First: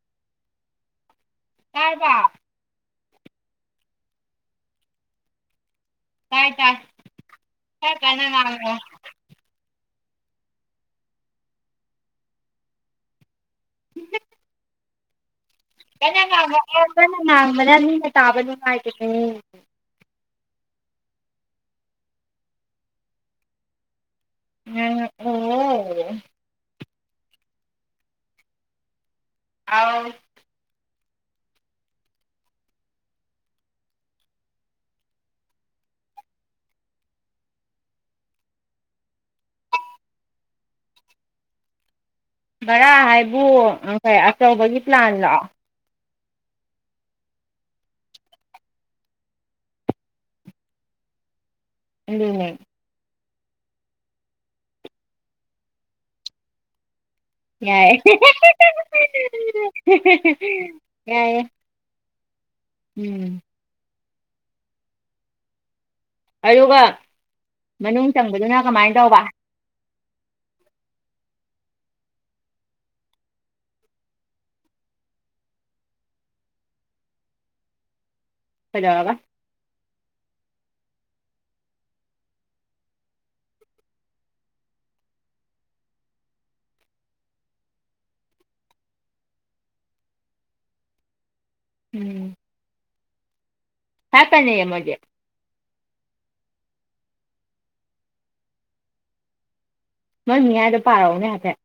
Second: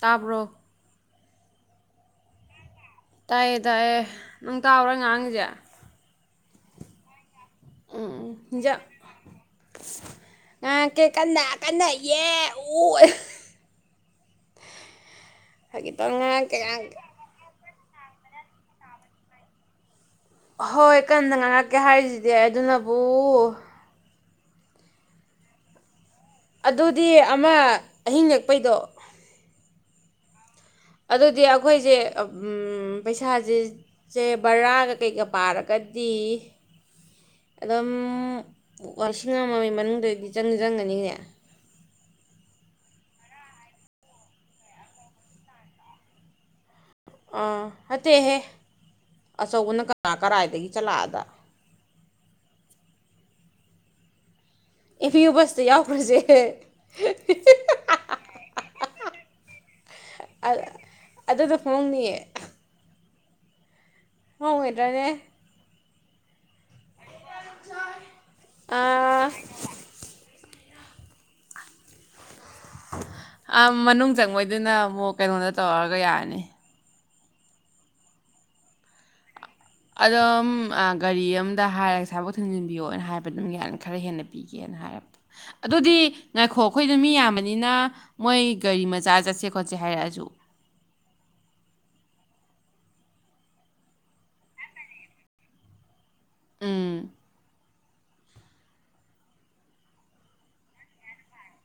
ꯇꯥꯕ꯭ꯔꯣ ꯇꯥꯔꯕ ꯇꯥꯏꯑꯦ ꯇꯥꯏꯌꯦ ꯅꯨꯡ ꯇꯥꯎꯔ ꯉꯥꯡꯏꯁꯦ ꯇꯥꯏ ꯇꯥꯏ ꯈꯔ ꯀꯟꯅ ꯎꯝ ꯍꯤꯟꯖꯥꯡ ꯉꯥꯡꯉꯛꯑꯣ ꯉꯥꯡꯉꯛꯀꯦ ꯀꯟꯅ ꯀꯟꯅ ꯌꯦ ꯑꯨ ꯑꯍ ꯐꯥꯒꯤ ꯇꯧꯅꯤ ꯀꯟꯅ ꯉꯥꯡꯉꯛꯀꯦ ꯉꯥꯡꯉꯑꯀꯦ ꯉꯥꯡꯉꯛꯀꯦ ꯀꯟꯅ ꯉꯥꯡ ꯃꯅ ꯃꯤꯅ ꯇꯥꯕ ꯅꯨꯡꯉꯥꯏꯕꯅꯦ ꯍꯣꯏ ꯀꯟꯅ ꯉꯥꯡꯉꯛꯀꯦ ꯍꯥꯏꯔꯤꯖꯤꯗꯤ ꯑꯗꯨꯅꯕꯨ ꯉꯥꯡꯉꯛ ꯑꯣ ꯑꯣ ꯑꯗꯨꯗꯤ ꯑꯃ ꯑꯍꯤꯡ ꯂꯦꯛꯄꯩꯗꯣ ꯑꯥꯎ ꯑꯗꯨꯗꯤ ꯑꯩꯈꯣꯏꯁꯦ ꯑ ꯎꯝ ꯄꯩꯁꯥꯁꯦ ꯁꯦ ꯕꯔꯥꯒ ꯀꯩꯀ ꯄꯥꯔꯒꯗꯤ ꯑꯗꯨꯝ ꯋꯁꯤꯡ ꯑꯃꯒꯤ ꯃꯅꯨꯡ ꯗꯗꯤ ꯆꯪꯗꯤ ꯆꯪꯒꯅꯤꯅꯦ ꯚꯔꯥ ꯍꯥꯏꯕꯨ ꯑꯆꯧꯕꯒꯤ ꯄ꯭ꯂꯥꯟ ꯂꯣ ꯑꯥ ꯅꯠꯇꯦꯍꯦ ꯑꯆꯧꯕꯅ ꯀꯅꯥ ꯀꯔꯥꯏꯗꯒꯤ ꯆꯠꯂ ꯑꯥꯗ ꯑꯗꯨꯅꯦ ꯏꯐꯤ ꯌꯨ ꯕꯁꯇ ꯌꯥꯎꯈ꯭ꯔꯖꯦ ꯌꯥꯏ ꯍꯦ ꯍꯦ ꯍꯦ ꯍꯦ ꯍꯦ ꯍꯦ ꯍꯦ ꯍꯦ ꯑꯗꯨꯅ ꯍꯦ ꯍꯣꯡꯅꯤꯌꯦ ꯌꯥꯏꯌꯦ ꯎꯝ ꯅꯣꯡ ꯍꯩꯗꯔꯛꯑꯦ ꯑꯌꯣꯒ ꯃꯅꯨꯡ ꯆꯪꯕꯗꯨꯅ ꯀꯃꯥꯏꯅ ꯇꯧꯕ ꯑ ꯃꯅꯨꯡ ꯆꯪꯕꯩꯗꯨꯅ ꯑꯃꯨꯛ ꯀꯩꯅꯣꯗ ꯇꯧꯔꯛꯒ ꯌꯥꯅꯤ ꯀꯩꯗꯧꯔꯕ ꯑꯗꯨꯝ ꯑ ꯒꯥꯔꯤ ꯑꯝꯗ ꯍꯥꯏꯔꯁꯦ ꯑꯁꯥꯏꯕꯧ ꯊꯤꯟꯖꯤꯟꯕꯤꯌꯣꯅ ꯍꯥꯏꯕ ꯑꯗꯨꯝ ꯌꯥ ꯈꯔ ꯍꯦꯟꯅ ꯄꯤꯒꯦꯅ ꯍꯥꯏꯔꯒ ꯑꯗꯨꯗꯤ ꯉꯥꯏꯈꯣ ꯑꯩꯈꯣꯏꯗ ꯃꯤ ꯌꯥꯝꯕꯅꯤꯅ ꯃꯣꯏ ꯒꯥꯔꯤ ꯃꯆꯥ ꯆꯠꯁꯦ ꯈꯣꯠꯁꯦ ꯍꯥꯏꯔꯛꯑꯁꯨ ꯎꯝ ꯍꯥꯏꯔꯛꯀꯅꯤꯌꯦ ꯃꯧꯏꯗꯤ ꯎꯝ ꯃꯣꯏ ꯃꯤꯌꯥꯥꯏꯗꯣ ꯄꯥꯔꯛꯎꯅꯦ ꯍꯥꯏꯐꯦꯠ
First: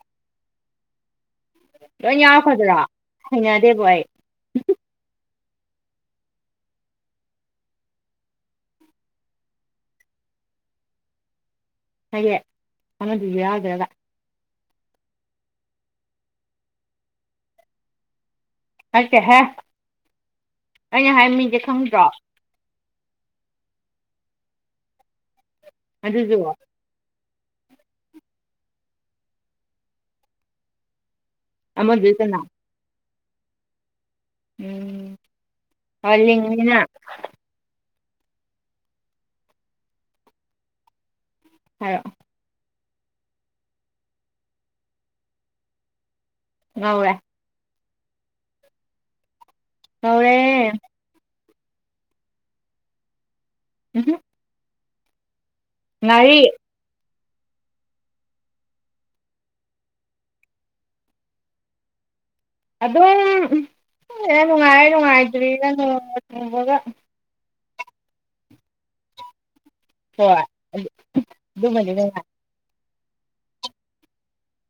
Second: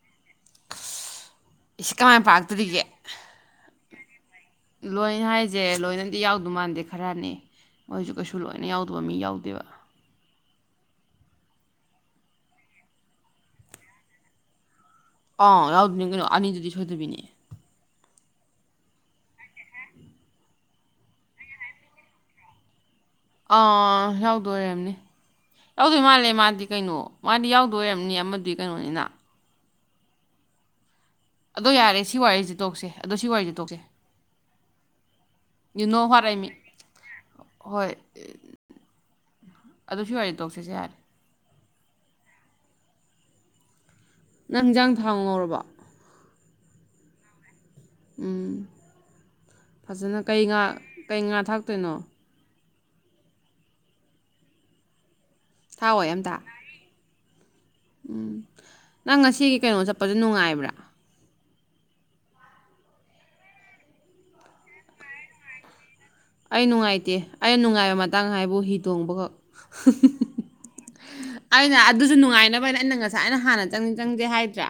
ꯏꯁ ꯂꯣꯏ ꯀꯃꯥꯏꯅ ꯌꯥꯎꯔꯛꯀꯗ꯭ꯔꯣ ꯄꯥꯔꯛꯇꯣꯔꯤꯒꯦ ꯍꯩꯅꯗꯦꯕꯣ ꯑꯩ ꯂꯣꯏꯅ ꯍꯥꯏꯁꯦ ꯂꯣꯏꯅꯗꯤ ꯌꯥꯎꯗꯨ ꯃꯥꯟꯗꯦ ꯈꯔꯅꯦ ꯃꯣꯏꯁꯨ ꯀꯩꯁꯨ ꯂꯣꯏꯅ ꯌꯥꯎꯗꯕ ꯃꯤ ꯌꯥꯎꯗꯦꯕ ꯐꯩꯌꯦ ꯑꯃꯗꯨ ꯌꯥꯎꯗ꯭ꯔꯒ ꯑ ꯌꯥꯎꯗꯨꯅꯤ ꯀꯩꯅꯣ ꯑꯅꯤꯗꯨꯗꯤ ꯁꯣꯏꯗꯕꯤꯅꯤ ꯅꯠꯇꯦ ꯍꯦ ꯑꯩꯅ ꯍꯥꯏ ꯃꯤꯁꯦ ꯈꯪꯗ꯭ꯔꯣ ꯑꯥ ꯌꯥꯎꯗꯣꯏ ꯑꯣꯏꯔꯝꯅꯤ ꯌꯥꯎꯗꯣꯏ ꯃꯥꯜꯂꯦ ꯑꯗꯨꯁꯨ ꯃꯥꯗꯤ ꯀꯩꯅꯣ ꯃꯥꯗꯤ ꯌꯥꯎꯗꯣꯏꯑꯣꯏꯔꯝꯅꯤ ꯑꯃꯗꯤ ꯀꯩꯅꯣꯅꯤꯅ ꯑꯗꯣ ꯌꯥꯔꯦ ꯁꯤ ꯑꯃꯗꯨꯁꯨꯅ ꯋꯥꯔꯤꯁꯤ ꯇꯣꯛꯁꯦ ꯑꯗꯣ ꯁꯤ ꯋꯥꯔꯤꯁꯦ ꯇꯣꯛꯁꯦ ꯌꯨ ꯅꯣ [unintelligible] ꯑꯗꯨ ꯁꯤ ꯋꯥꯔꯤ ꯇꯣꯛꯁꯤꯁꯦ ꯌꯥꯔꯦ ꯍꯥꯏꯔꯛꯑꯣ ꯅꯪ ꯏꯟꯖꯥꯡ ꯊꯥꯎ ꯉꯧꯔꯕꯣ ꯉꯧꯔꯦ ꯎꯝ ꯐꯖꯅ ꯉꯧꯔꯦ ꯀꯩ ꯉꯥ ꯀꯩ ꯉꯥ ꯊꯥꯛ ꯀꯩꯅꯣ ꯎꯝ ꯍꯨꯝ ꯊꯥꯛꯑꯣꯏ ꯑꯝꯇ ꯎꯝ ꯅꯪ ꯉꯁꯤꯒꯤ ꯀꯩꯅꯣ ꯆꯠꯄꯁꯦ ꯅꯨꯡꯉꯥꯏꯕ꯭ꯔꯥ ꯑꯗꯨꯝ ꯍ ꯈꯪꯗꯦꯗ ꯅꯨꯡꯉꯥꯏꯔ ꯅꯨꯡꯉꯥꯏꯇ꯭ꯔꯤꯔꯒ ꯑꯩ ꯅꯨꯡꯉꯥꯏꯇꯦ ꯑꯩꯅ ꯅꯨꯡꯉꯥꯏꯕ ꯃꯇꯥꯡ ꯍꯥꯏꯕꯨ ꯍꯤ ꯇꯣꯡꯕꯈꯛ ꯍꯣꯏ ꯑꯩꯅ ꯑꯗꯨꯃꯗꯤ ꯑꯗꯨꯁꯨ ꯅꯨꯡꯉꯥꯏ ꯅꯨꯡꯉꯥꯏꯅꯕ ꯍꯥꯏꯅ ꯑꯩꯅ ꯉ ꯉꯁꯥꯏꯅ ꯍꯥꯟꯅ ꯆꯪ ꯆꯪꯗꯦ ꯍꯥꯏꯗ꯭ꯔꯥ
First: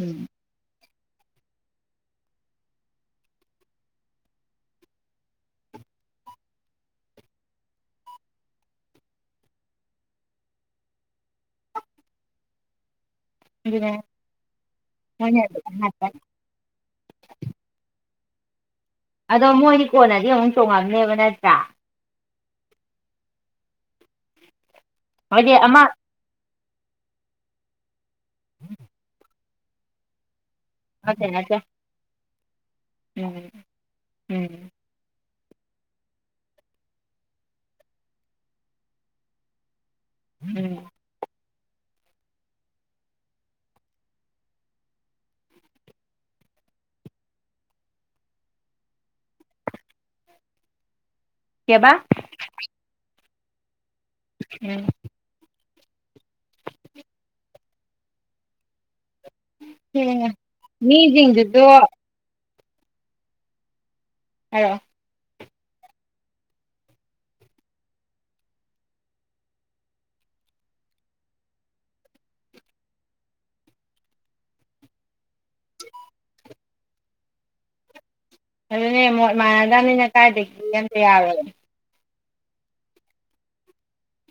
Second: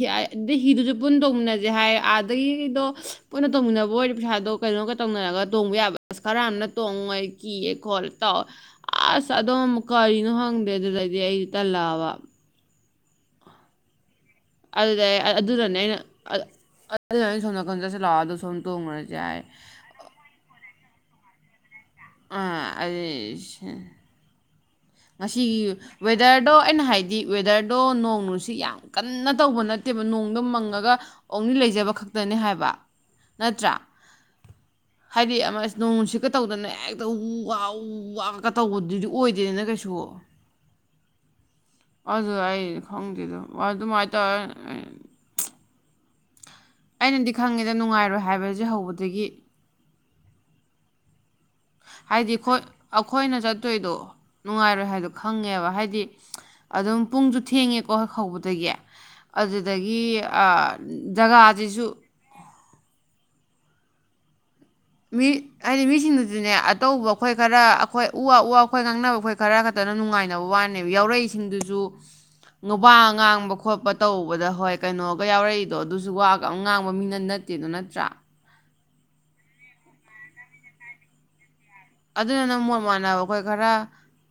ꯎꯝ [unintelligible] ꯍꯤꯗꯨꯁꯨ ꯄꯨꯟ ꯇꯣꯡꯃꯤꯟꯅꯁꯦ ꯍꯥꯏ ꯑꯥꯗꯒꯤꯗꯣ ꯄꯨꯟꯅ ꯇꯣꯡꯃꯤꯟꯅꯕ ꯑꯣꯏꯔꯗꯤ ꯄꯩꯁꯥꯗꯣ ꯀꯩꯅꯣꯒ ꯇꯧꯅꯔꯒ ꯇꯣꯡꯕ ꯌꯥꯕ ꯑꯁ ꯈꯔ ꯑꯃꯅ ꯇꯣꯡꯉꯣꯏ ꯀꯤꯌꯦ ꯈꯣꯠꯂꯦ ꯇꯧꯋ ꯑꯁ ꯑꯗꯨꯝ ꯀꯔꯤꯅꯣ ꯈꯪꯗꯦ ꯑꯗꯨꯗꯩꯩꯗꯤ ꯑꯩ ꯇꯜꯂꯛꯑꯕ ꯑꯗꯨꯅꯦ ꯑꯗꯨꯗꯩꯩ ꯃꯣꯏꯅ ꯑꯗꯨꯝ ꯑꯗꯨꯅꯅꯦ ꯑꯩꯅ ꯍꯥꯏꯕ ꯑꯗꯨꯗ ꯑꯩꯅ ꯁꯣꯝ ꯅꯥꯀꯟ ꯆꯠꯁꯤ ꯂꯥꯎ ꯍꯥꯏꯗꯣ ꯊꯨꯡ ꯑꯗꯣ ꯃꯣꯏꯗꯤ ꯀꯣꯟꯅꯗꯤ ꯑꯃꯨꯛ ꯇꯣꯡꯉꯝꯅꯤꯕ ꯅ ꯅꯠꯇꯔꯥ ꯑ ꯑꯗꯨ ꯍꯣꯏꯗꯤ ꯉꯁꯤꯒꯤ ꯑꯃ ꯋꯦꯗꯔꯗꯣ ꯑꯩꯅ ꯍꯥꯏꯗꯤ ꯋꯦꯗꯔꯗꯣ ꯅꯣꯡ ꯁꯤ ꯌꯥꯝ ꯀꯟꯅ ꯇꯧꯕ ꯅꯠꯇꯦꯕ ꯅꯣꯡꯗꯪ ꯃꯪ ꯒ ꯅꯠꯇꯦ ꯑꯣꯡꯂꯤ ꯅꯠꯇꯦ ꯂꯩꯖꯕ ꯈꯛ ꯗꯅꯤ ꯍꯥꯏꯕ ꯎꯝ ꯅꯠꯇ꯭ꯔꯥ ꯎꯝ ꯍꯥꯏꯗꯤ ꯑꯃ ꯅꯣꯡꯅꯨꯡꯁꯤꯠꯀ ꯇꯧꯗꯅ ꯑꯦꯛꯇ ꯎ ꯋꯥ ꯎ ꯋꯥꯀ ꯇꯧꯕꯗꯨꯗꯤ ꯑꯣꯏꯗꯦ ꯗꯦꯅ ꯀꯩꯁꯨ ꯎꯝ ꯑꯗꯨꯗꯣ ꯑꯩ ꯈꯪꯗꯦꯗꯥ ꯑꯗꯨꯃꯥꯏꯅ ꯇꯧꯔ ꯑꯩꯅꯗꯤ ꯈꯪꯉꯦꯗ ꯅꯨꯡꯉꯥꯏꯔꯣꯏ ꯍꯥꯏꯕꯁꯦ ꯍꯧꯕꯗꯒꯤ ꯀꯩꯕꯥ ꯍꯥꯏꯗꯤꯈꯣꯏ ꯑꯩꯈꯣ ꯑꯩꯈꯣꯏꯅ ꯆꯠꯇꯣꯏꯗꯣ ꯎꯝ ꯅꯨꯡꯉꯥꯏꯔꯣꯏ ꯍꯥꯏꯗꯣ ꯈꯪꯉꯦꯕ ꯍꯥꯏꯗꯤ ꯍꯥꯏꯗꯤ ꯑꯗꯨꯝ ꯄꯨꯡꯁꯨ ꯊꯦꯡꯉꯦꯀꯣ ꯍꯦꯛ ꯍꯧꯕꯗꯒꯤ ꯑꯗꯨꯗꯒꯤ ꯊꯦꯡꯉꯦ ꯃꯤꯁꯤꯡꯗꯨꯁꯨ ꯖꯒꯥꯁꯤꯁꯨ ꯍꯥꯏꯔꯛ ꯑꯣ ꯃꯤ ꯍꯥꯏꯗꯤ ꯃꯤꯁꯤꯡꯗꯨꯁꯨꯅꯦ ꯑꯇꯧꯕ ꯑꯩꯈꯣꯏ ꯈꯔ ꯑꯩꯈꯣꯏ ꯎ ꯋꯥ ꯎ ꯋꯥ ꯑꯩꯈꯣꯏ ꯉꯥꯡꯅꯕ ꯑꯩꯈꯣꯏ ꯈꯔ ꯈꯛꯇꯅ ꯅꯨꯡꯉꯥꯏꯅꯕ ꯋꯥꯅꯦꯕ ꯌꯥꯎꯔꯛꯏꯁꯤꯡꯗꯨꯁꯨ ꯋꯥ ꯉꯥꯡꯕ ꯈꯣꯠꯄ ꯇꯧꯕꯗ ꯍꯣꯏ ꯀꯩꯅꯣꯒ ꯌꯥꯎꯔꯛꯏꯗꯣ ꯑꯗꯨꯁꯨ ꯋꯥꯒ ꯑꯝ ꯉꯥꯡꯕ ꯃꯤꯅ ꯅꯠꯇꯦꯗ ꯅꯠꯇ꯭ꯔꯥ ꯑꯗꯨꯅꯦ ꯃꯣꯠ ꯃꯥꯟꯅꯗꯕꯅꯤꯅ ꯀꯥꯏꯗꯒꯤ ꯑꯝꯇ ꯌꯥꯔꯣꯏ ꯑꯗꯨꯗꯨꯅ ꯃꯣꯠ ꯃꯥꯟꯅꯕ ꯑꯩꯈꯣꯏ ꯈꯔ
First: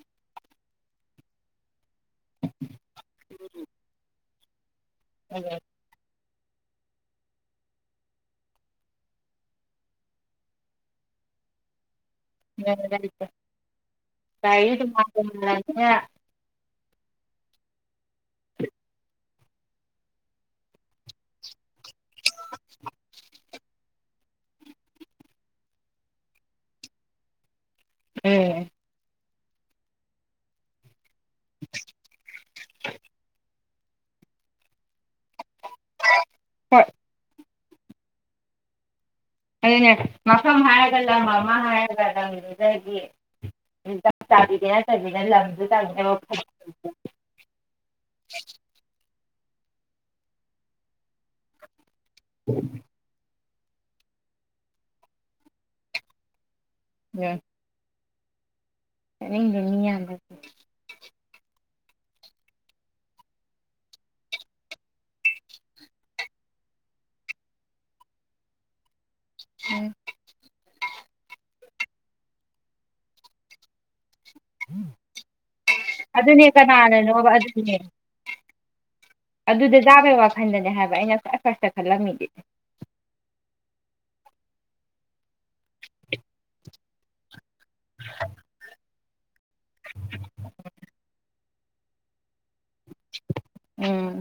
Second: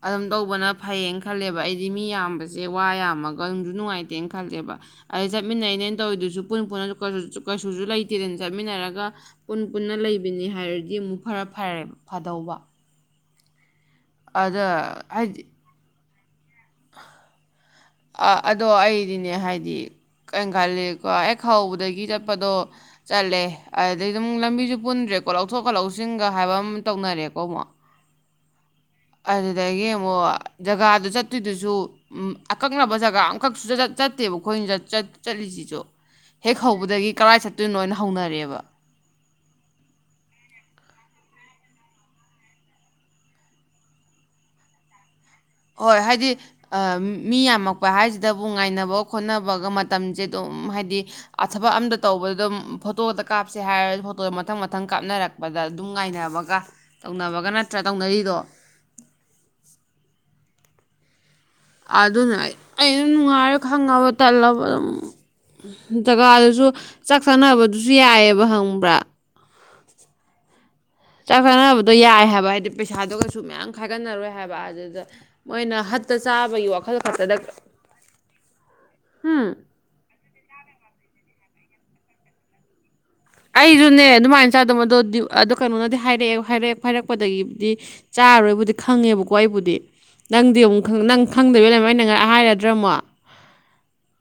ꯑꯗꯨꯝ ꯇꯧꯕꯅ ꯐꯩꯌꯦꯅ ꯈꯜꯂꯦꯕ ꯑꯩꯗꯤ ꯃꯤ ꯌꯥꯝꯕꯁꯦ ꯋꯥ ꯌꯥꯝꯃꯒ ꯅꯨꯡꯁꯨ ꯅꯨꯡꯉꯥꯏ ꯇꯦꯅ ꯈꯜꯂꯦꯕ ꯑꯩ ꯆꯠꯃꯤꯟꯅꯩꯅꯦꯅ ꯇꯧꯔꯤꯗꯨꯁꯨ ꯄꯨꯟ ꯄꯨꯟꯅ ꯀꯩꯁꯨ ꯂꯩꯇꯦꯗꯅ ꯆꯠꯃꯤꯟꯅꯔꯒ ꯄꯨꯟꯅ ꯄꯨꯟꯅ ꯂꯩꯕꯅꯤ ꯍꯥꯏꯔꯗꯤ ꯑꯃꯨꯛ ꯐꯔ ꯐꯔꯦꯕ [unintelligible] [unintelligible] ꯑ ꯑꯗꯣ ꯑꯩꯗꯤꯅꯦ ꯍꯥꯏꯗꯤ ꯀꯩ ꯈꯜꯂꯀꯣ ꯍꯦꯛ ꯍꯧꯕꯗꯒꯤ ꯆꯠꯄ ꯄꯗꯣ ꯆꯠꯂꯦ ꯑ ꯑꯗꯩ ꯑꯗꯨꯝ ꯂꯝꯕꯤꯁꯨ ꯄꯨꯟꯗ꯭ꯔꯦꯀꯣ ꯂꯧꯊꯣꯛꯀ ꯂꯧꯁꯤꯟꯒ ꯍꯥꯏꯕ ꯑꯃ ꯇꯧꯅꯔꯦꯀꯣ ꯑꯃꯨꯛ ꯍꯦ ꯑꯗꯨꯗꯒꯤ ꯑꯃꯨꯛ ꯖꯒꯥꯗꯨ ꯆꯠ ꯑꯗꯨꯗꯨꯁꯨ ꯑꯀꯛꯅꯕ ꯖꯒꯥ ꯑꯃꯈꯛ ꯁꯨꯛꯆꯠ ꯆꯠꯇꯦꯕ ꯑꯩꯈꯣꯏꯅ ꯆꯠꯂꯤꯁꯤ ꯍꯦꯛ ꯍꯣꯏ ꯍꯧꯕꯗꯒꯤ ꯀꯔꯥꯏ ꯆꯠ ꯇꯨꯟ ꯑꯣꯏꯅ ꯍꯧꯅꯔꯦꯕ ꯑꯗꯨꯅꯦ ꯃꯐꯝ ꯍꯥꯏꯔꯒ ꯂꯝ ꯑꯃ ꯍꯥꯏꯔꯒ ꯂꯝꯗꯨꯗꯒꯤ ꯆꯞ ꯆꯥꯕꯤꯗꯣ ꯅꯠꯇꯕꯤ ꯍꯣꯏ ꯍꯥꯏꯗꯤ ꯃꯤ ꯌꯥꯝꯃꯛꯄ ꯍꯥꯏꯁꯤꯗꯕꯨ ꯉꯥꯏꯅꯕꯒ ꯈꯣꯠꯅꯕ ꯕꯒ ꯃꯇꯝꯁꯦ ꯑꯗꯨꯝ ꯍꯥꯏꯗꯤ ꯑꯊꯕꯛ ꯑꯝꯇ ꯇꯧꯕꯗ ꯐꯣꯇꯣꯗ ꯀꯥꯞꯁꯦ ꯍꯥꯏꯔꯒ ꯐꯣꯇꯣꯗꯣ ꯃꯊꯪ ꯃꯊꯪ ꯀꯥꯞꯅꯔꯛꯄꯗ ꯑꯗꯨꯝ ꯉꯥꯏꯅꯕꯒ ꯆꯠꯅꯤꯡꯕ ꯇꯧꯅꯕꯒ ꯅꯠꯇ꯭ꯔꯥ ꯇꯧꯅꯔꯤ ꯗꯣ [inaudible] ꯑꯗꯨꯅ ꯑꯩꯅ ꯅꯨꯡꯉꯥꯏꯔ ꯈꯪꯉꯕ ꯇꯜꯂꯕ ꯑꯗꯨꯝ ꯖꯒꯥꯗꯨꯁꯨ ꯆꯥꯛ ꯆꯥꯅꯕꯗꯨꯁꯨ ꯌꯥꯏꯑꯕ ꯈꯪꯕ꯭ꯔꯥ ꯎꯝ ꯆꯥꯛꯆꯅꯕꯗꯣ ꯌꯥꯏ ꯍꯥꯏꯕ ꯍꯥꯏꯗꯤ ꯄꯩꯁꯥꯗꯨꯒꯁꯨ ꯃꯌꯥꯝ ꯈꯥꯏꯒꯠꯅꯔꯣꯏ ꯍꯥꯏꯕ ꯑꯗꯨꯗ ꯃꯣꯏꯅ ꯍꯠꯇ ꯑꯗꯨꯅꯦ ꯆꯥꯕꯒꯤ ꯋꯥꯈꯜ ꯀꯅꯥꯅꯅꯣꯕ ꯈꯛꯇꯗ ꯑꯗꯨꯅꯦ ꯎꯝ ꯑꯗꯨꯗ ꯇꯥꯕ ꯋꯥꯛ ꯈꯟꯊꯅꯦ ꯍꯥꯏꯕ ꯑꯩꯅ ꯈ꯭ꯋꯥꯏ ꯐꯥꯔꯁꯇ ꯈꯜꯂꯝꯃꯤꯗꯨꯗꯤ ꯑꯩꯁꯨꯅꯦ ꯑꯗꯨꯃꯥꯏꯅ ꯆꯥꯗꯕ ꯑꯗꯣ ꯀꯩꯅꯣꯅꯗꯤ ꯍꯥꯏꯔꯛꯑꯦ ꯍꯥꯏꯔꯦ ꯐꯔꯛꯄꯗꯒꯤ ꯗꯤ ꯆꯥꯔꯣꯏꯕꯨꯗꯤ ꯈꯪꯉꯦꯕꯀꯣ ꯑꯩꯕꯨꯗꯤ ꯅꯪꯗꯤ ꯑꯃꯨꯛ ꯅꯪ ꯈꯪꯗꯕꯩ ꯑꯗꯨꯃ ꯑꯩꯅ ꯍꯥꯏꯔꯗꯤ ꯗ꯭ꯔꯃꯥ ꯎꯝ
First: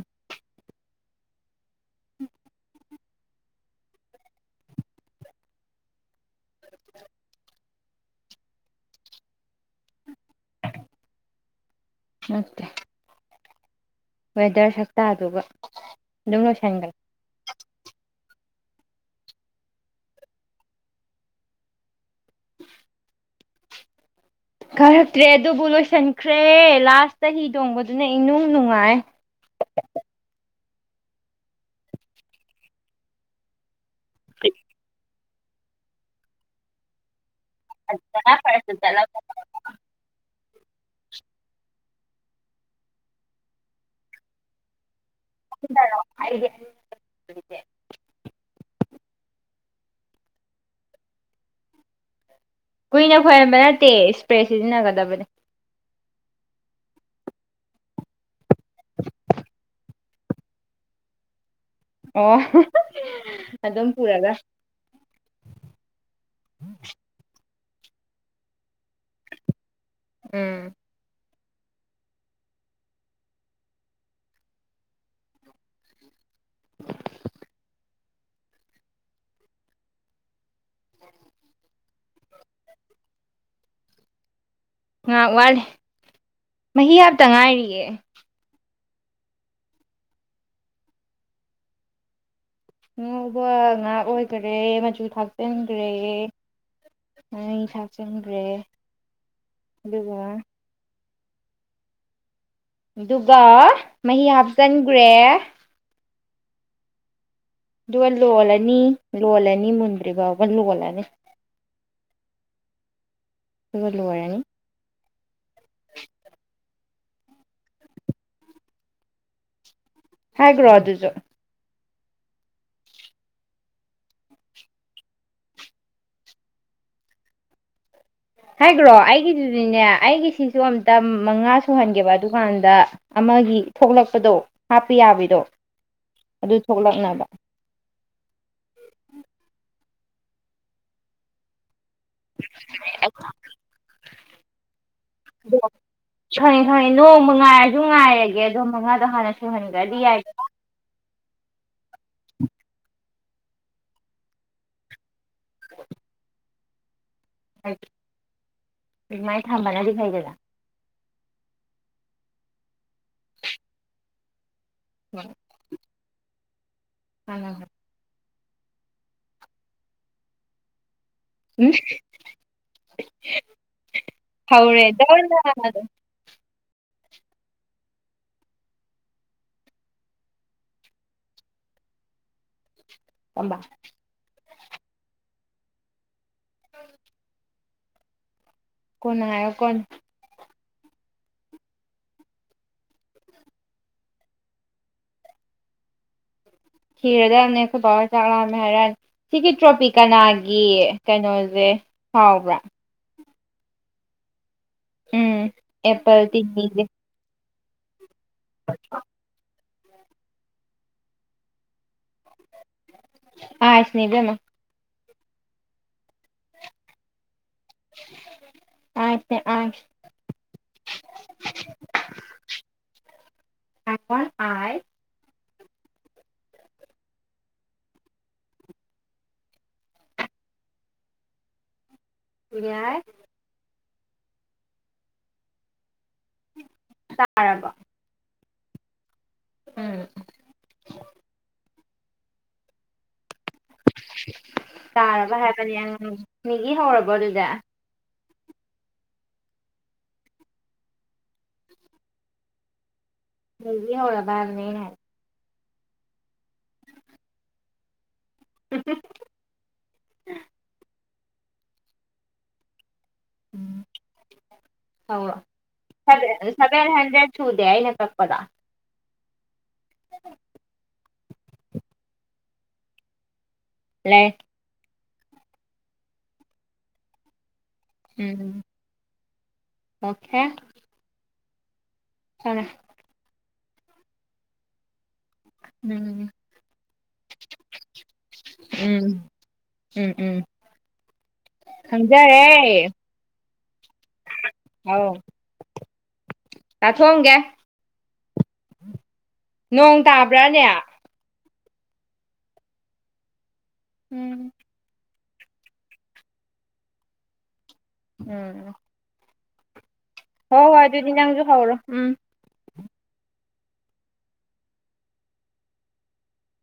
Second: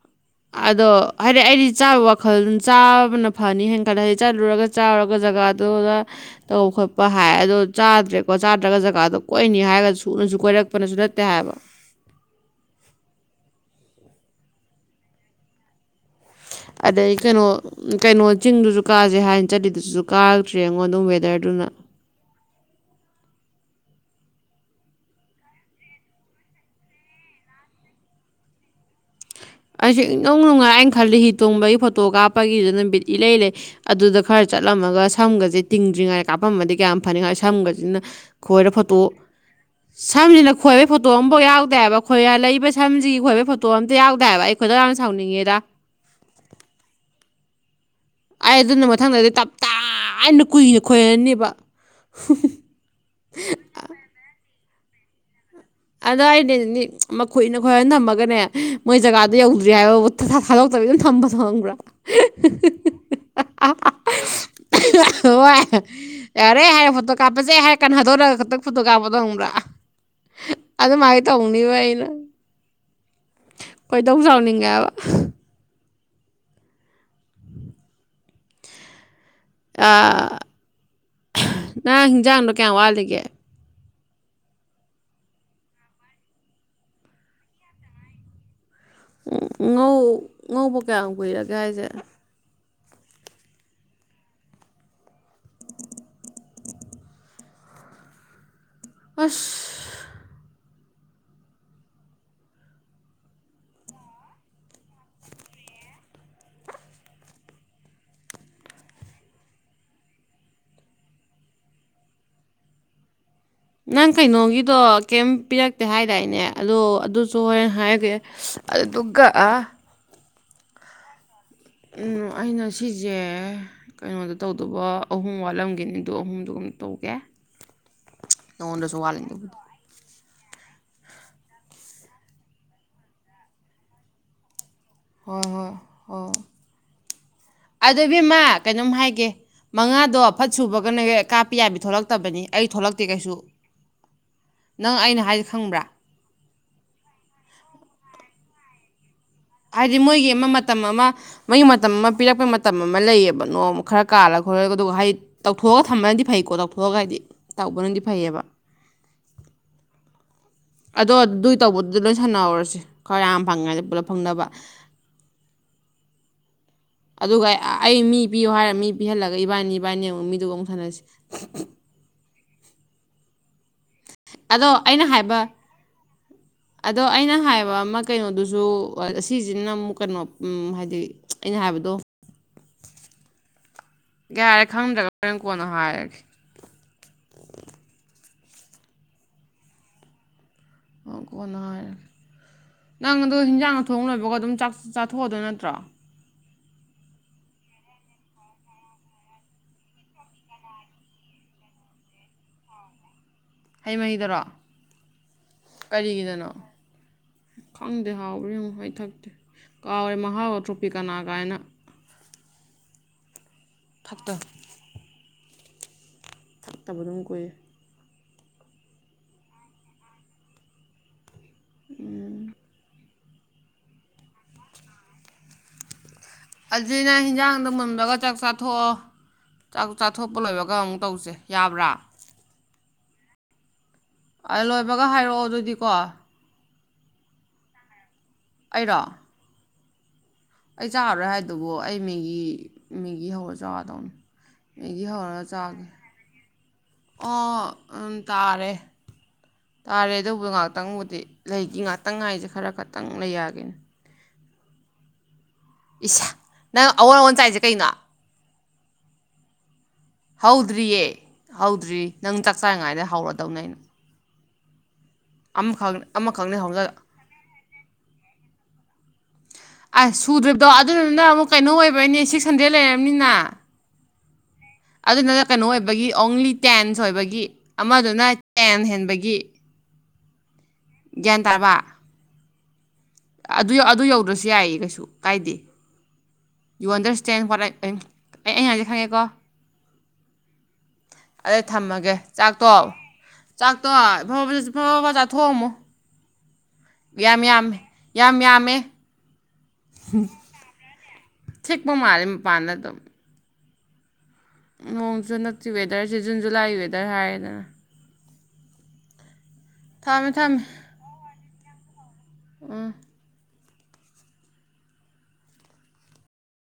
ꯑꯗꯣ ꯍꯥꯏꯗꯤ ꯑꯩꯗꯤ ꯆꯥꯕ ꯋꯥꯈꯜ ꯆꯥꯕꯅ ꯐꯅꯤ ꯀꯅꯥꯩ ꯆꯠꯂꯨꯔꯒ ꯆ ꯆꯥꯎꯔꯒ ꯖꯒꯥꯗꯨꯗ ꯇꯧꯕ ꯈꯣꯠꯄ ꯍꯥꯏ ꯑꯗꯣ ꯆꯥꯗ꯭ꯔꯦꯀꯣ ꯆꯥꯗ꯭ꯔꯒ ꯖꯒꯥꯗꯣ ꯀꯣꯏꯅꯤ ꯍꯥꯏꯔꯒꯁꯨ ꯁꯨꯅꯁꯨ ꯀꯣꯏꯔꯛꯄꯅꯁꯨ ꯅꯠꯇꯦ ꯍꯥꯏꯕ ꯅꯠꯇꯦ ꯋꯦꯗꯔ ꯁꯛꯛꯇꯗꯨꯒ ꯑꯗꯩ ꯀꯩꯅꯣ ꯀꯩꯅꯣ ꯆꯤꯡꯗꯨꯁꯨ ꯀꯥꯁꯦ ꯍꯥꯏꯅ ꯆꯠꯂꯤꯗꯨꯗꯨꯁꯨ ꯀꯥꯔꯛꯇ꯭ꯔꯦ ꯑꯩꯉꯣꯟꯗꯝ ꯋꯦꯗꯔꯗꯨꯅ [inaudible] ꯈꯔꯛꯇ꯭ꯔꯦ ꯑꯗꯨꯕꯨ ꯂꯣꯏꯁꯤꯟꯈ꯭ꯔꯦ ꯂꯥꯁꯇ ꯍꯤ ꯇꯣꯡꯕꯗꯨꯅ ꯏꯅꯨꯡ ꯅꯨꯡꯉꯥꯏ ꯑꯩꯁꯨꯦ ꯏꯅꯨꯡ ꯅꯨꯡꯉꯥꯏ ꯑꯩꯅ ꯈꯜꯂꯤ ꯍꯤ ꯇꯣꯡꯕꯒꯤ ꯐꯣꯇꯣ ꯀꯥꯞꯄꯒꯤꯗ ꯅꯨꯃꯤꯠ ꯏꯂꯩ ꯂꯩ ꯑꯗꯨꯗ ꯈꯔ ꯆꯠꯂꯝꯃꯒ ꯁꯝꯒꯁꯦ ꯇꯤꯡꯗ꯭ꯔꯤꯉꯩ ꯀꯥꯄꯃꯗꯤ ꯀꯌꯥꯝ ꯐꯅꯤꯉꯥꯏ ꯁꯝꯒꯁꯤꯅ ꯈꯣꯏꯔ ꯐꯣꯇꯣ ꯁꯝꯁꯤꯅ ꯈꯣꯏꯕ ꯐꯣꯇꯣ ꯑꯝꯐꯥꯎ ꯌꯥꯎꯗꯦꯕ ꯈꯣꯏ ꯂꯩꯕ ꯁꯝꯁꯤꯒꯤ ꯈꯣꯏꯕ ꯐꯣꯇꯣ ꯑꯝ ꯌꯥꯎꯗꯦ ꯍꯥꯏꯕ ꯑꯩꯈꯣꯏꯗ ꯁꯥꯎꯅꯤꯡꯉꯗ ꯑꯩ ꯑꯗꯨꯅ ꯃꯊꯪꯗꯗꯤ ꯇꯞ ꯇꯥꯅ ꯀꯨꯏꯅ ꯈꯣꯏꯔꯅꯦꯕ ꯁꯤꯖꯤꯅꯒꯗꯕꯅꯤ ꯑꯗ ꯑꯩꯅꯦ ꯃꯈꯨꯏꯅ ꯈꯣꯏꯔ ꯊꯝꯃꯒꯅꯦ ꯃꯣꯏ ꯖꯒꯥꯗ ꯌꯧꯗ꯭ꯔꯤ ꯍꯥꯏꯕ ꯥ ꯊꯥꯗꯣꯛꯇ꯭ꯔ ꯑꯗꯨ ꯊꯝꯕꯁꯨ ꯍꯪꯕ꯭ꯔꯥ ꯑꯣ ꯍꯦ ꯍꯦ ꯍꯦ ꯑꯗꯨꯝ ꯄꯨꯔꯒ ꯍꯣꯏ ꯀꯟꯅ ꯀꯟ ꯐꯨꯠꯇꯣ ꯀꯥꯕꯗꯣ ꯈꯥꯪꯕ꯭ꯔꯥ ꯎꯝ ꯑꯩꯚꯥꯏ ꯇꯎꯅꯤꯕ ꯑꯩꯅ [unintelligible] ꯀꯩꯗꯧ ꯆꯥꯎꯥꯎꯅꯤꯡꯉꯕ ꯑꯥ ꯍꯥ ꯅꯪ ꯍꯤꯟꯖꯥꯡꯗꯣ ꯀꯌꯥꯝ ꯋꯥꯠꯂꯤꯒꯦ ꯉꯍꯥꯛ ꯋꯥꯠꯂꯤ ꯃꯍꯤ ꯍꯥꯞꯇ ꯉꯥꯏꯔꯤꯌꯦ ꯎꯝ ꯉꯧ ꯉꯧꯕ ꯀꯌꯥꯝ ꯀꯨꯏꯔꯒꯦ ꯍꯥꯏꯁꯦ ꯑꯉꯧꯕ ꯉꯥꯛ ꯑꯣꯏꯒꯔꯦ ꯃꯆꯨ ꯊꯥꯛꯆꯤꯟꯒ꯭ꯔꯦ ꯉꯥꯔꯤ ꯊꯥꯛꯆꯟꯒ꯭꯭ꯔꯦ ꯑꯁ ꯑꯗꯨꯗꯨꯒ ꯑꯗꯨꯒ ꯃꯍꯤ ꯍꯥꯞꯆꯟꯒ꯭ꯔꯦ ꯑꯗꯨꯒ ꯂꯣꯜꯂꯅꯤ ꯂꯣꯜꯂꯅꯤ ꯃꯨꯟꯗ꯭ꯔꯤꯐꯥꯎꯕ ꯂꯣꯜꯂꯅꯤ ꯑꯗꯨꯒ ꯅꯪ ꯂꯣꯏꯔꯅꯤ ꯀꯩꯅꯩꯅꯣꯒꯤꯗꯣ ꯀꯩꯝ ꯄꯤꯔꯛꯇꯦ ꯍꯥꯏꯗꯥꯏꯅꯦ ꯑꯗꯣ ꯑꯗꯨꯁꯨ ꯍꯣꯔꯦꯟ ꯍꯥꯏꯔꯒꯦ ꯑꯗꯨꯒ ꯍꯥꯏꯒ꯭ꯔꯣ ꯑꯗꯨꯁꯨ ꯎꯝ ꯑꯩꯅ ꯁꯤꯁꯦ ꯀꯩꯅꯣꯗ ꯇꯧꯗꯧꯕ ꯑꯍꯨꯝ ꯋꯥꯠꯂꯝꯒꯤꯅꯤ ꯑꯗꯨ ꯑꯍꯨꯝꯗꯨꯒ ꯇꯧꯒꯦ ꯍꯥꯏꯈ꯭ꯔꯣ ꯅꯉꯣꯟꯗꯁꯨ ꯋꯥꯠꯂꯤꯗꯨꯕꯨꯗꯤ ꯑꯩꯒꯤꯗꯨꯗꯤꯅꯦ ꯑꯩꯒꯤ ꯁꯤꯁꯨ ꯑꯝ ꯇꯝ ꯃꯉꯥ ꯁꯨꯍꯟꯒꯦꯕ ꯑꯗꯨꯀꯥꯟꯗ ꯑꯃꯒꯤ ꯊꯣꯛꯂꯛꯄꯗꯣ ꯍꯥꯞꯄ ꯌꯥꯕꯤꯗꯣ ꯍꯣꯏ ꯍꯣꯏ ꯍꯣꯏ ꯑꯗꯨ ꯊꯣꯛꯂꯛꯅꯕ ꯑꯗꯨꯏꯕꯦꯝꯃ ꯀꯩꯅꯣꯝ ꯍꯥꯏꯒꯦ ꯃꯉꯥꯗꯣ ꯑ ꯐꯠ ꯁꯨꯕꯒꯅ ꯀꯥꯞꯄ ꯌꯥꯕ ꯊꯣꯛꯂꯛ ꯅꯪ ꯑꯩꯅ ꯍꯥꯏꯁꯦ ꯈꯪꯕ꯭ꯔꯥ [inaudible] ꯁꯅꯤ ꯁꯅꯤ ꯅꯣꯡꯃ ꯉꯥꯏꯔꯁꯨ ꯉꯥꯏꯔꯒꯦ ꯑꯗꯨꯝ [unintelligible] ꯍꯥꯏꯗꯤ ꯃꯣꯏꯒꯤ ꯑꯃ ꯃꯇꯝ ꯑꯃ ꯃꯣꯏꯒꯤ ꯃꯇꯝ ꯑꯃ ꯄꯤꯔꯛꯄꯩ ꯃꯇꯝ ꯑꯃ ꯂꯩꯌꯦ ꯅꯣꯡꯃ ꯈꯔ ꯀꯥꯜꯂꯒ ꯈꯣꯏꯂꯒ ꯑꯗꯨꯒ ꯍꯩꯠ ꯇꯧꯊꯣꯛꯒ ꯊꯝꯕꯅꯗꯤ ꯐꯩꯀꯦ ꯇꯧ [unintelligible] ꯑꯗꯨꯃꯥꯏ ꯊꯝꯕꯅꯗꯤ ꯐꯩꯗꯅ ꯑꯗꯣ ꯑꯗꯨꯏ ꯇꯧꯕꯗꯨꯗꯤ ꯂꯣꯏ ꯁꯥꯟꯅꯍꯧꯔꯁꯤ ꯈꯔ ꯌꯥꯝ ꯐꯪꯉꯗ ꯄꯨꯂꯞ ꯐꯪꯅꯕ ꯥ [inaudible] ꯑꯗꯨꯒ ꯑꯩ ꯃꯤ ꯄꯤꯌꯨ ꯍꯥꯏꯔ ꯃꯤ ꯄꯤꯍꯜꯂꯒ ꯏꯕꯥꯅꯤ ꯏꯕꯥꯅꯤ ꯑꯃꯨꯛ ꯃꯤꯗꯨꯒ ꯑꯃꯨꯛ ꯊꯟꯅꯅꯁꯤ ꯎꯝ ꯍꯦ ꯑꯗꯣ ꯍꯧꯔꯦ ꯑꯩꯅ ꯍꯥꯏꯕ [unintelligible] ꯑꯗꯣ ꯑꯩꯅ ꯍꯥꯏꯕ ꯑꯃ ꯀꯩꯅꯣꯗꯨꯁꯨ ꯁꯤꯁꯤꯅ ꯑꯃꯨꯛ ꯀꯩꯅꯣ ꯍꯥꯏꯗꯤ ꯑꯩꯅ ꯍꯥꯏꯕꯗꯣ ꯑꯝꯕ ꯌꯥꯔꯦ ꯈꯪꯗ꯭ꯔꯒ ꯍꯣꯔꯦꯟ ꯀꯣꯟꯅ ꯍꯥꯏꯔꯒꯦ ꯀꯣꯅ ꯍꯥꯏꯑꯣ ꯀꯣꯅ ꯑꯣ ꯀꯣꯟꯅ ꯍꯥꯏꯔꯣ ꯅꯪ ꯑꯗꯣ ꯍꯤꯟꯖꯥꯡꯅ ꯑꯊꯣꯡ ꯂꯣꯏꯕꯒ ꯑꯗꯨꯝ ꯆꯥꯛ ꯆꯥꯊꯣꯛꯑꯗꯣꯏ ꯅꯠꯇ꯭ꯔꯣ ꯊꯤꯔꯗꯕꯅꯦ ꯑꯩꯈꯣꯏꯕꯥꯎ ꯍꯣꯏ ꯆꯥꯛ ꯂꯥꯝꯃꯦ ꯍꯥꯏꯔꯛꯑꯅꯤ ꯁꯤꯒꯤ ꯇ꯭ꯔꯣꯐꯤ ꯀꯅꯥꯒꯤ ꯀꯩꯅꯣꯁꯦ ꯍꯥꯎꯕ꯭ꯔꯥ ꯍꯩ ꯃꯍꯤꯗꯔꯣ ꯎꯝ ꯑꯦꯞꯄꯜ [inaudible] ꯁꯦ ꯈꯪ ꯍꯥꯎꯕ꯭ꯔꯥ ꯌꯦꯡꯉꯣ ꯑꯩ ꯊꯛꯇꯦ ꯀꯥꯎꯔꯦ ꯃꯍꯥꯎꯒ ꯇ꯭ꯔꯣꯄꯤꯀꯅꯥ ꯀꯥꯏꯅ ꯑꯥꯏꯁꯅꯦ ꯊꯛꯇ ꯏꯕꯦꯝꯃ ꯊꯛꯇꯕ ꯑꯗꯨꯝ ꯀꯨꯏꯔꯦ ꯑꯥꯏꯁ ꯅꯦ ꯑꯥꯏꯁ ꯎꯝ [unintelligible] ꯑꯁꯤ ꯅꯪ ꯍꯤꯟꯖꯥꯡꯗꯣ ꯃꯨꯟꯕꯒ ꯆꯥꯛ ꯆꯥꯊꯣꯛꯑꯣ ꯆꯥꯛ ꯆꯥꯊꯣꯛꯄ ꯂꯣꯏꯕꯒ ꯑꯃꯨꯛ ꯇꯧꯁꯦ ꯌꯥꯕ꯭ꯔꯥ ꯌꯥꯏ ꯂꯣꯏꯕꯒ ꯍꯥꯏꯔꯛꯑꯣ ꯑꯗꯨꯗꯤꯀꯣ ꯇꯥꯔꯕꯣ ꯑꯩꯔꯣ ꯎꯝ ꯑꯩ ꯆꯥꯔꯔꯣꯏ ꯍꯥꯏꯗꯨꯕꯨ ꯑꯩ ꯃꯦꯒꯤ ꯃꯦꯒꯤ ꯍꯧꯔꯁ ꯆꯥꯗꯧꯅꯦ ꯃꯦꯒꯤ ꯇꯥꯔꯕ ꯍꯧꯔꯒ ꯆꯥꯒꯦ ꯍꯥꯏꯕꯅꯦ ꯃꯦꯒꯤ ꯍꯧꯔꯕꯣ ꯑꯗꯨꯗꯤ ꯑꯣ ꯎꯝ ꯇꯥꯔꯦ ꯇꯥꯔꯦ ꯑꯗꯨꯕꯨ ꯉꯥꯏꯍꯥꯛꯇꯪꯕꯨꯗꯤ ꯂꯩꯗꯤ ꯉꯥꯛꯇꯪ ꯉꯥꯏꯁꯦ ꯈꯔ ꯈꯠ ꯇꯪ ꯂꯩ ꯌꯥꯒꯤꯅꯤ ꯅꯅꯦ ꯏꯁ ꯅꯪ ꯑꯑꯣꯟ ꯑꯑꯣꯟ ꯆꯥꯏꯁꯦ ꯀꯩꯅꯣ ꯍꯧꯗꯔꯤꯑꯦ ꯍꯧꯗ꯭ꯔꯤ ꯅꯪ ꯆꯥꯛꯆꯥꯏꯉꯥꯏꯗ ꯍꯧꯔꯗꯧꯅꯦ ꯑꯩꯅ ꯎꯝ ꯍꯧꯔꯣ ꯑꯃꯈꯛ ꯁꯕꯦ ꯑꯃꯈꯛꯅꯦ ꯁꯕꯦꯟ ꯍꯧꯔꯒ ꯍꯟꯗ꯭ꯔꯦꯠ ꯁꯨꯗꯦ ꯑꯩꯅ ꯀꯛꯄꯗ ꯑꯁ ꯁꯨꯗ꯭ꯔꯤꯕꯗꯣ ꯑꯗꯨꯗꯨꯅ ꯑꯃꯨꯛ ꯀꯩꯅꯣ ꯑꯣꯏꯕꯅꯤ ꯁꯤꯛꯁ ꯍꯟꯗ꯭ꯔꯦꯗ ꯂꯩꯔꯝꯅꯤꯅ ꯂꯦ ꯑꯗꯨꯗꯨꯅ ꯀꯩꯅꯣ ꯑꯣꯏꯕꯒꯤ ꯑꯣꯡꯂꯤ ꯇꯦꯟꯁ ꯑꯣꯏꯕꯒꯤ ꯑꯃꯗꯨꯅ ꯎꯝ ꯇꯦꯟ ꯍꯦꯟꯕꯒꯤ ꯑꯣꯀꯦ ꯒ꯭ꯌꯥꯟ ꯇꯥꯔꯕ ꯇꯥꯔꯦ ꯑꯗꯨ ꯑꯗꯨ ꯌꯧꯗ꯭ꯔꯁꯨ ꯌꯥꯏꯌꯦ ꯀꯩꯁꯨ ꯀꯥꯏꯗꯦ ꯎꯝ ꯌꯨ ꯑꯟꯗꯔꯏꯁꯇꯦꯟ ꯋꯥꯠ ꯑꯩ ꯑꯩꯅ ꯍꯥꯏꯁꯦ ꯎꯝ ꯈꯪꯉꯦꯀꯣ ꯎꯝ ꯎꯝ ꯑꯗꯣ ꯊꯝꯃꯒꯦ ꯆꯥꯛꯇꯣ ꯈꯪꯖꯔꯦ ꯆꯥꯛ ꯇꯣ ꯐꯕꯐꯕ ꯐꯠꯐꯠ ꯆꯥꯊꯣꯡꯑꯝꯃꯣ ꯆꯥꯊꯣꯛꯑꯒꯦ ꯌꯥꯝ ꯌꯥꯝꯃꯦ ꯅꯣꯡ ꯇꯥꯕ꯭ꯔꯥꯅꯦ ꯆꯤꯛꯄ ꯃꯥꯜꯂꯦ ꯃꯄꯥꯟꯗ ꯑꯗꯨꯝ ꯎꯝ ꯅꯣꯡꯁꯨ ꯍꯟꯗꯛꯇꯤ ꯋꯦꯗꯔꯁꯦ ꯖꯨꯟ ꯖꯨꯂꯥꯏ ꯋꯦꯗꯔ ꯍꯥꯏꯔꯦꯗꯅ ꯎꯝ ꯊꯝꯃꯦ ꯊꯝꯃꯦ ꯍꯣ ꯍꯣꯏ ꯑꯗꯨꯗꯤ ꯅꯪꯁꯨ ꯍꯧꯔꯣ ꯎꯝ [inaudible]